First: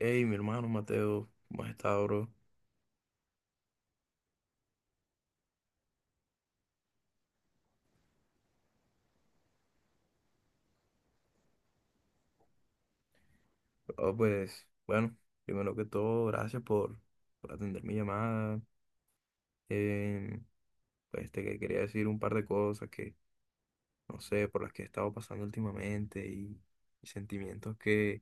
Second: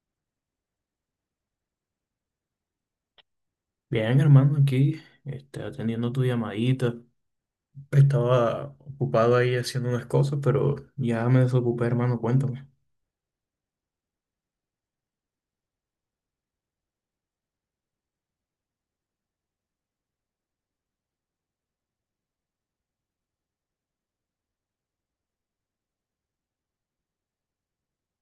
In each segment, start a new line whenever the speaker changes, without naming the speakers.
Hey, mi hermano Mateo, ¿cómo has estado, bro?
Bien, hermano, aquí atendiendo tu llamadita. Estaba ocupado ahí haciendo unas cosas, pero ya me desocupé, hermano, cuéntame.
Oh, pues, bueno, primero que todo, gracias por atender mi llamada. Eh, pues quería decir un par de cosas que, no sé, por las que he estado pasando últimamente y sentimientos que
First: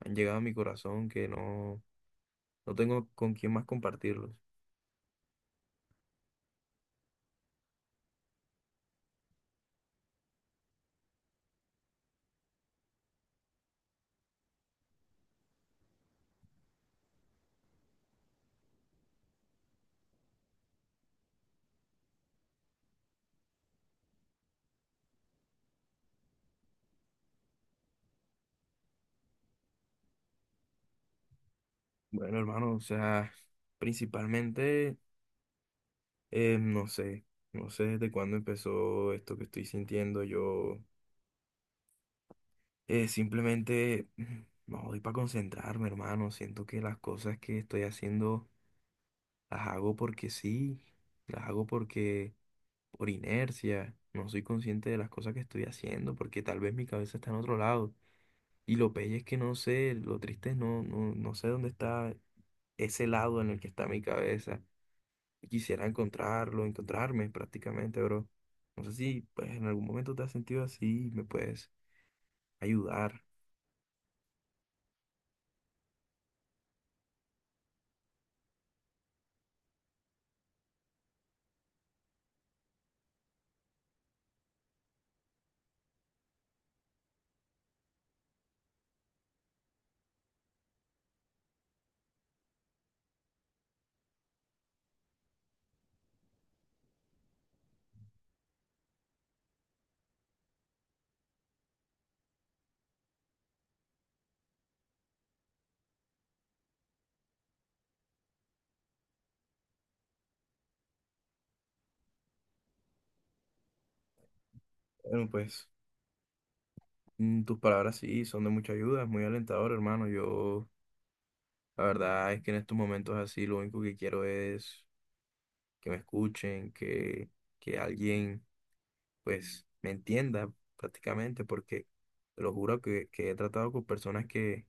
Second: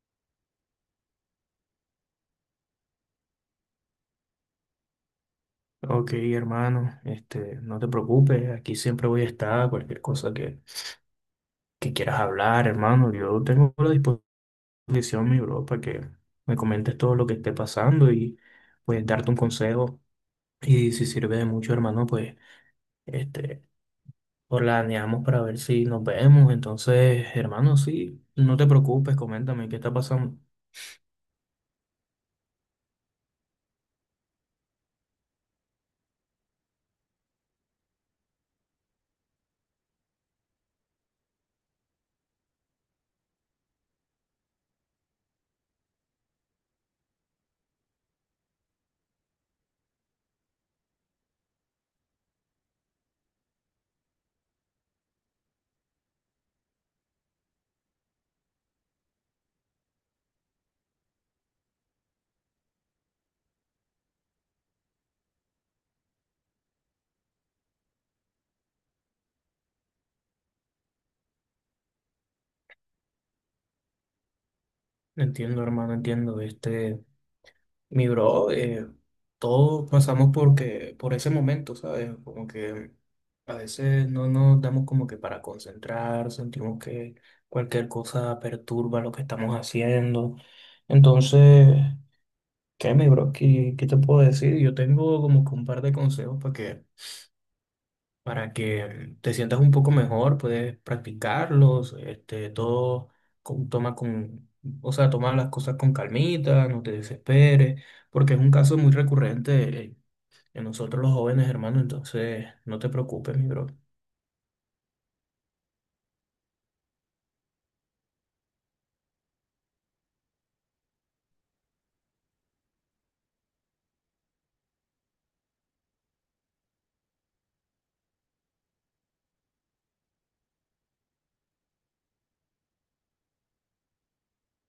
han llegado a mi corazón que no tengo con quién más compartirlos.
Ok, hermano, no te preocupes, aquí siempre voy a estar, cualquier cosa que quieras hablar, hermano. Yo tengo a la disposición, mi bro, para que me comentes todo lo que esté pasando y pues darte un consejo. Y si sirve de mucho, hermano, pues este, planeamos para ver si nos vemos. Entonces, hermano, sí, no te preocupes, coméntame qué está pasando.
Bueno, hermano, o sea, principalmente, no sé, no sé desde cuándo empezó esto que estoy sintiendo yo. Simplemente no doy para concentrarme, hermano. Siento que las cosas que estoy haciendo las hago porque sí, las hago por inercia. No soy consciente de las cosas que estoy haciendo porque tal vez mi cabeza está en otro lado. Y lo peor es que no sé, lo triste es no sé dónde está ese lado en el que está mi cabeza. Y quisiera encontrarlo, encontrarme prácticamente, bro. No sé si pues en algún momento te has sentido así y me puedes ayudar.
Entiendo, hermano, entiendo. Este, mi bro, todos pasamos porque, por ese momento, ¿sabes? Como que a veces no nos damos como que para concentrar, sentimos que cualquier cosa perturba lo que estamos haciendo. Entonces, ¿qué, mi bro? ¿Qué te puedo decir? Yo tengo como que un par de consejos para que te sientas un poco mejor, puedes practicarlos, este, toma o sea, toma las cosas con calmita, no te desesperes, porque es un caso muy recurrente en nosotros los jóvenes, hermano, entonces no te preocupes, mi bro.
Bueno, pues. Tus palabras sí son de mucha ayuda, es muy alentador, hermano. Yo, la verdad es que en estos momentos así, lo único que quiero es que me escuchen, que alguien, pues, me entienda prácticamente, porque te lo juro que he tratado con personas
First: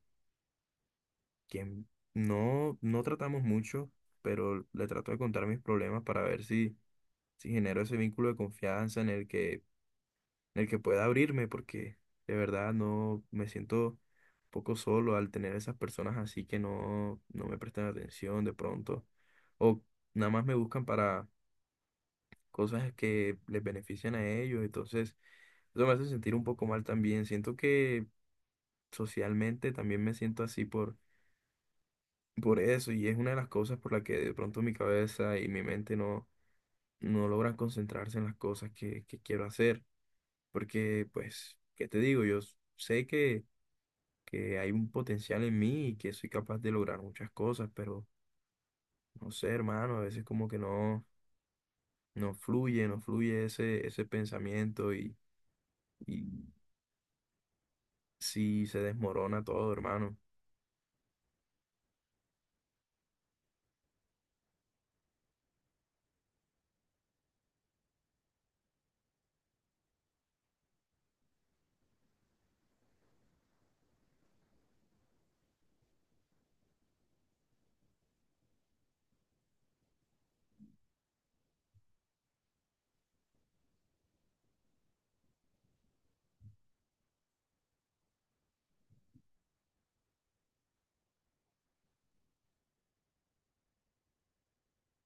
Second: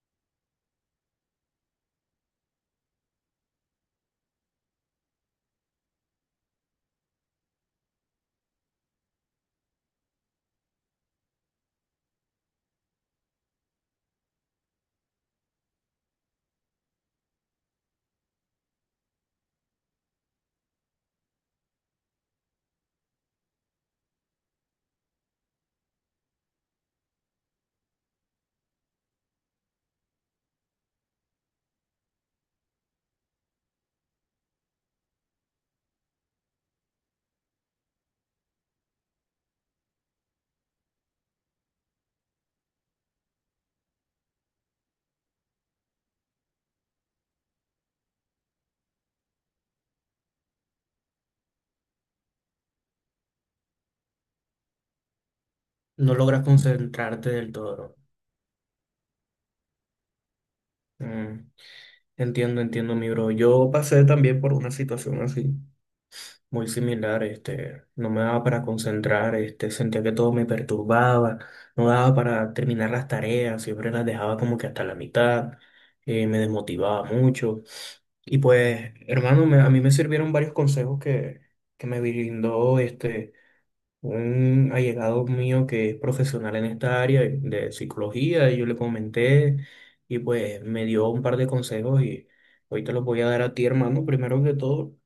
que no tratamos mucho, pero le trato de contar mis problemas para ver si genero ese vínculo de confianza en el que pueda abrirme, porque de verdad no me siento un poco solo al tener esas personas así que no me prestan atención de pronto, o nada más me buscan para cosas que les benefician a ellos, entonces eso me hace sentir un poco mal también, siento que socialmente también me siento así por eso, y es una de las cosas por la que de pronto mi cabeza y mi mente no logran concentrarse en las cosas que quiero hacer, porque pues, ¿qué te digo? Yo sé que hay un potencial en mí y que soy capaz de lograr muchas cosas, pero no sé, hermano, a veces como que no fluye, no fluye ese pensamiento
No logras
y
concentrarte del todo, bro.
sí se desmorona todo, hermano.
Mm, entiendo, entiendo, mi bro. Yo pasé también por una situación así, muy similar. Este, no me daba para concentrar, este, sentía que todo me perturbaba, no daba para terminar las tareas, siempre las dejaba como que hasta la mitad, me desmotivaba mucho. Y pues, hermano, a mí me sirvieron varios consejos que me brindó este, un allegado mío que es profesional en esta área de psicología, y yo le comenté y pues me dio un par de consejos y hoy te los voy a dar a ti, hermano. Primero que todo,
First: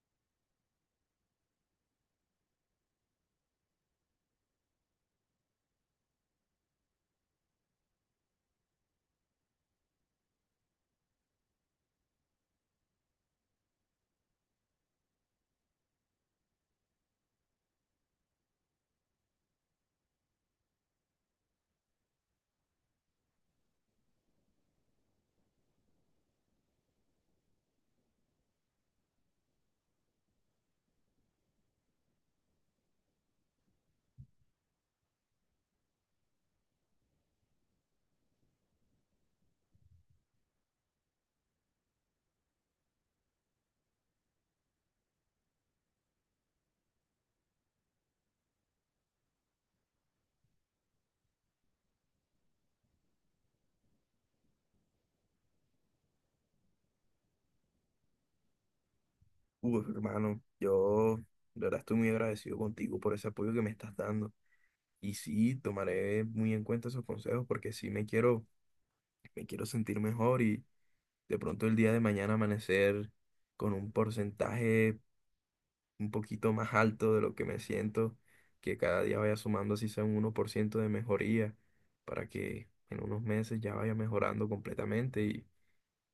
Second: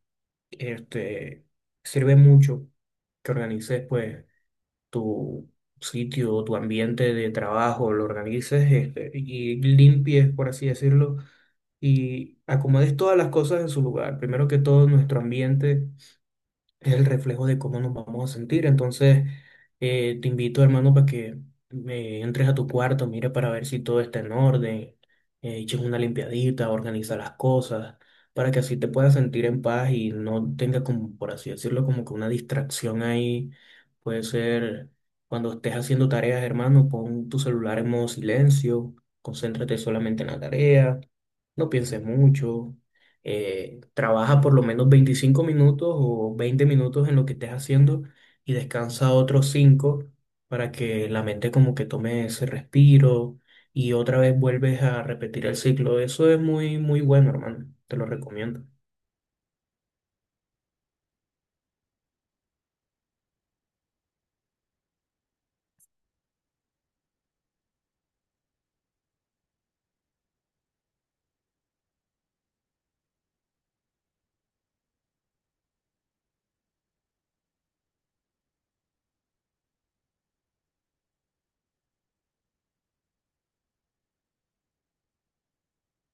este, sirve mucho que organices pues tu sitio, tu ambiente de trabajo, lo organices este, y limpies, por así decirlo, y acomodes todas las cosas en su lugar. Primero que todo, nuestro ambiente es el reflejo de cómo nos vamos a sentir. Entonces, te invito, hermano, para que me entres a tu cuarto, mire para ver si todo está en orden, eches una limpiadita, organiza las cosas, para que así te puedas sentir en paz y no tengas como, por así decirlo, como que una distracción ahí. Puede ser cuando estés haciendo tareas, hermano, pon tu celular en modo silencio, concéntrate solamente en la tarea, no pienses mucho, trabaja por lo menos 25 minutos o 20 minutos en lo que estés haciendo y descansa otros 5 para que la mente como que tome ese respiro y otra vez vuelves a repetir el ciclo. Eso es muy, muy bueno, hermano. Te lo recomiendo.
Uf, hermano, yo de verdad estoy muy agradecido contigo por ese apoyo que me estás dando. Y sí, tomaré muy en cuenta esos consejos porque sí me me quiero sentir mejor y de pronto el día de mañana amanecer con un porcentaje un poquito más alto de lo que me siento, que cada día vaya sumando así sea un uno por ciento de mejoría, para que en unos meses ya vaya mejorando completamente. Y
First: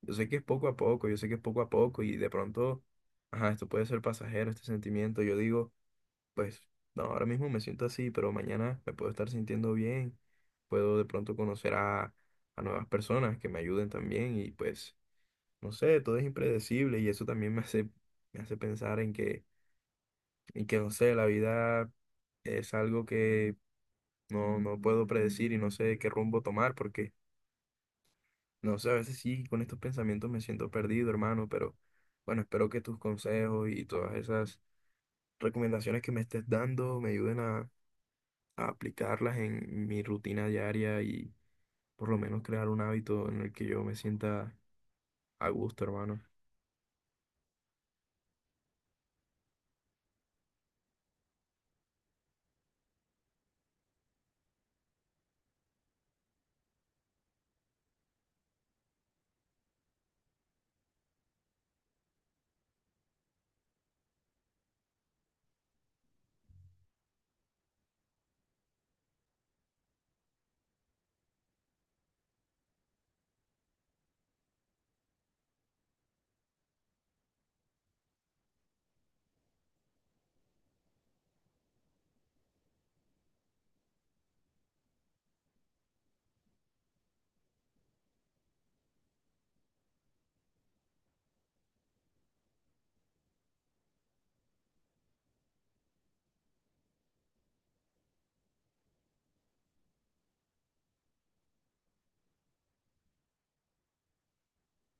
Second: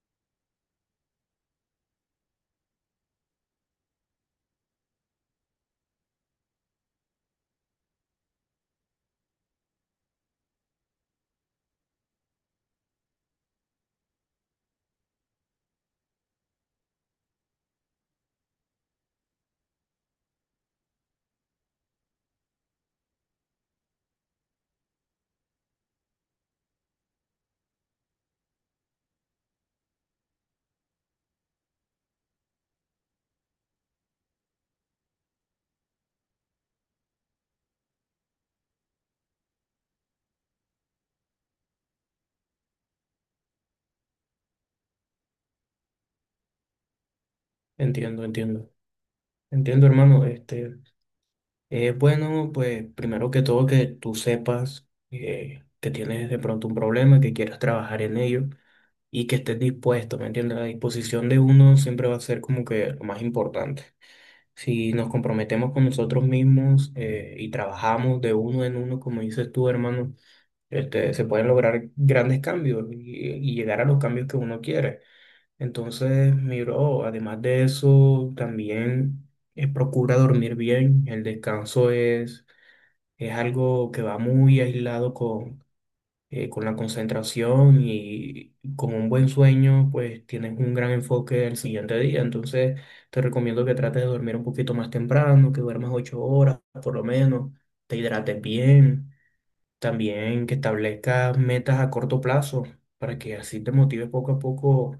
yo sé que es poco a poco, yo sé que es poco a poco y de pronto, ajá, esto puede ser pasajero, este sentimiento. Yo digo, pues, no, ahora mismo me siento así, pero mañana me puedo estar sintiendo bien, puedo de pronto conocer a nuevas personas que me ayuden también y pues, no sé, todo es impredecible y eso también me me hace pensar en que y que no sé, la vida es algo que no puedo predecir y no sé qué rumbo tomar porque, no sé, a veces sí, con estos pensamientos me siento perdido, hermano, pero bueno, espero que tus consejos y todas esas recomendaciones que me estés dando me ayuden a aplicarlas en mi rutina diaria y por lo menos crear un hábito en el que yo me sienta a gusto, hermano.
Entiendo, entiendo. Entiendo, hermano. Este, es bueno, pues primero que todo que tú sepas que tienes de pronto un problema, que quieras trabajar en ello. Y que estés dispuesto, ¿me entiendes? La disposición de uno siempre va a ser como que lo más importante. Si nos comprometemos con nosotros mismos y trabajamos de uno en uno, como dices tú, hermano, este, se pueden lograr grandes cambios y llegar a los cambios que uno quiere. Entonces, mi bro, además de eso, también procura dormir bien. El descanso es algo que va muy aislado con la concentración, y con un buen sueño, pues tienes un gran enfoque el siguiente día. Entonces, te recomiendo que trates de dormir un poquito más temprano, que duermas 8 horas por lo menos, te hidrates bien, también que establezcas metas a corto plazo para que así te motive poco a poco,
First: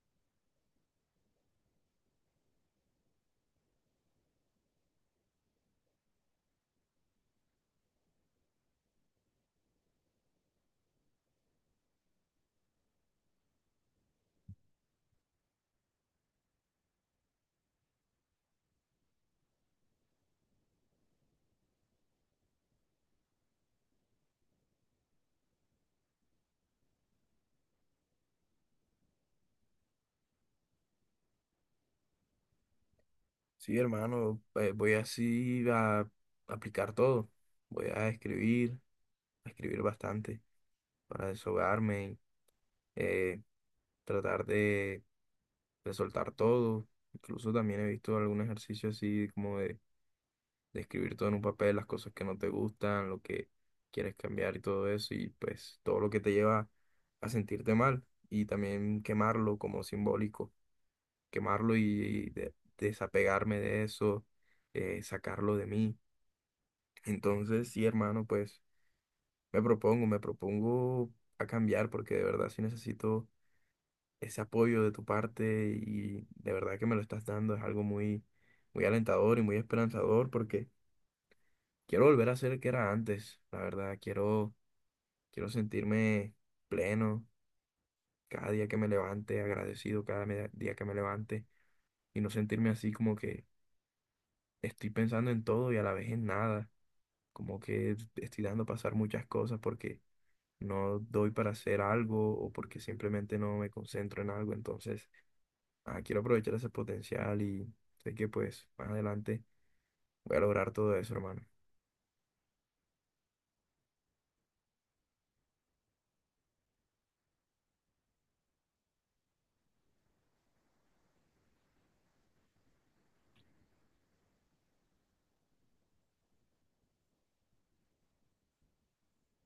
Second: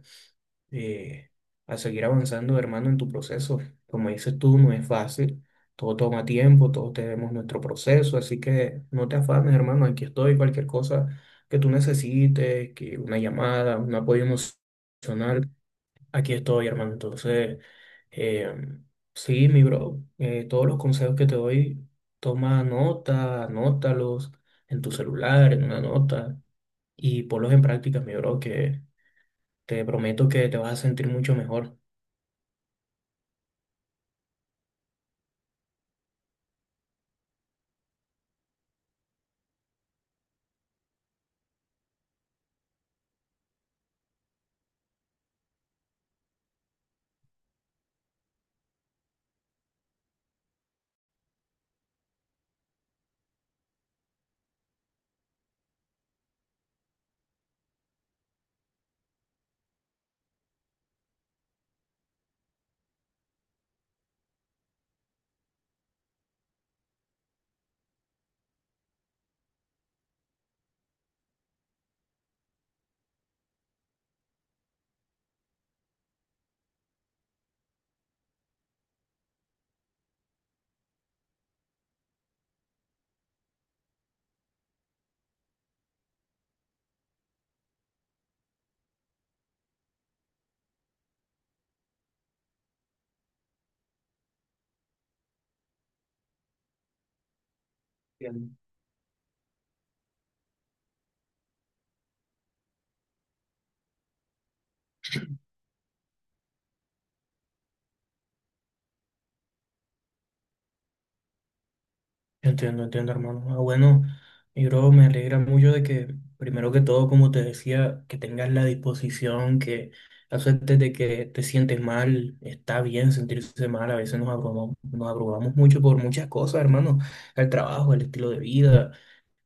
eh, a seguir avanzando, hermano, en tu proceso. Como dices tú, no es fácil, todo toma tiempo, todos tenemos nuestro proceso, así que no te afanes, hermano, aquí estoy, cualquier cosa que tú necesites, que una llamada, un apoyo emocional, aquí estoy, hermano. Entonces, eh, sí, mi bro, todos los consejos que te doy, toma nota, anótalos en tu celular, en una nota, y ponlos en práctica, mi bro, que te prometo que te vas a sentir mucho mejor.
Sí, hermano, voy así a aplicar todo. Voy a escribir bastante, para desahogarme, eh, tratar de soltar todo. Incluso también he visto algún ejercicio así como de escribir todo en un papel, las cosas que no te gustan, lo que quieres cambiar y todo eso, y pues todo lo que te lleva a sentirte mal. Y también quemarlo como simbólico, quemarlo y, desapegarme de eso, sacarlo de mí. Entonces, sí, hermano, pues me propongo a cambiar porque de verdad sí necesito ese apoyo de tu parte y de verdad que me lo estás dando es algo muy, muy alentador y muy esperanzador porque quiero volver a ser el que era antes, la verdad, quiero, quiero sentirme pleno cada día que me levante, agradecido cada día que me levante y no sentirme así como que estoy pensando en todo y a la vez en nada, como que estoy
Entiendo,
dando pasar muchas cosas porque no doy para hacer algo o porque simplemente no me concentro en algo, entonces... ah, quiero aprovechar ese potencial y sé que pues más adelante voy a lograr todo eso, hermano.
entiendo, entiendo, hermano. Ah, bueno, y bro, me alegra mucho de que, primero que todo, como te decía, que tengas la disposición, que aceptes de que te sientes mal, está bien sentirse mal, a veces nos abrumamos mucho por muchas cosas, hermano, el trabajo, el estilo de vida,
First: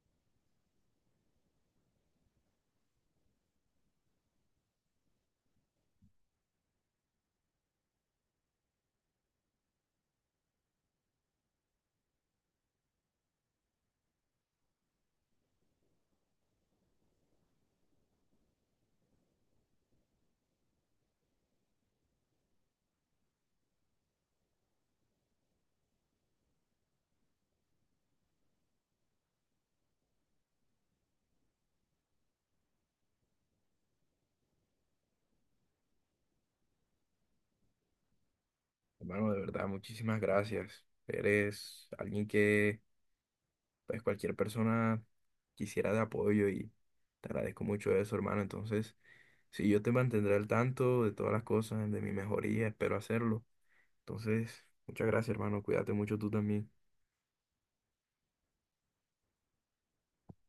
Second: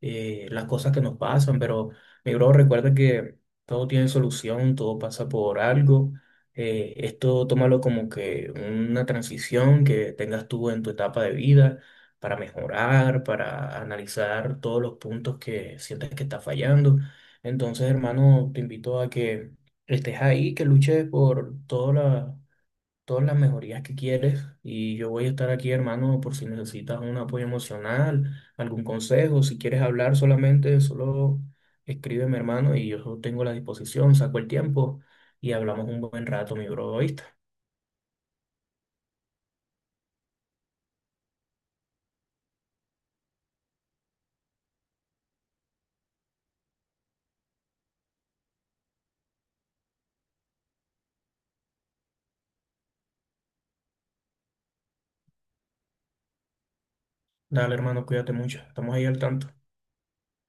las cosas que nos pasan, pero mi bro, recuerda que todo tiene solución, todo pasa por algo. Esto tómalo como que una transición que tengas tú en tu etapa de vida para mejorar, para analizar todos los puntos que sientes que estás fallando. Entonces, hermano, te invito a que estés ahí, que luches por todas las mejorías que quieres y yo voy a estar aquí, hermano, por si necesitas un apoyo emocional, algún consejo, si quieres hablar solamente, solo escríbeme, hermano, y yo tengo la disposición, saco el tiempo y hablamos un buen rato, mi bro, ¿oíste?
Hermano, de verdad, muchísimas gracias. Eres alguien que pues cualquier persona quisiera de apoyo y te agradezco mucho eso, hermano. Entonces, sí, yo te mantendré al tanto de todas las cosas, de mi mejoría, espero hacerlo. Entonces, muchas gracias, hermano. Cuídate mucho tú también.
Dale, hermano, cuídate mucho, estamos ahí al tanto.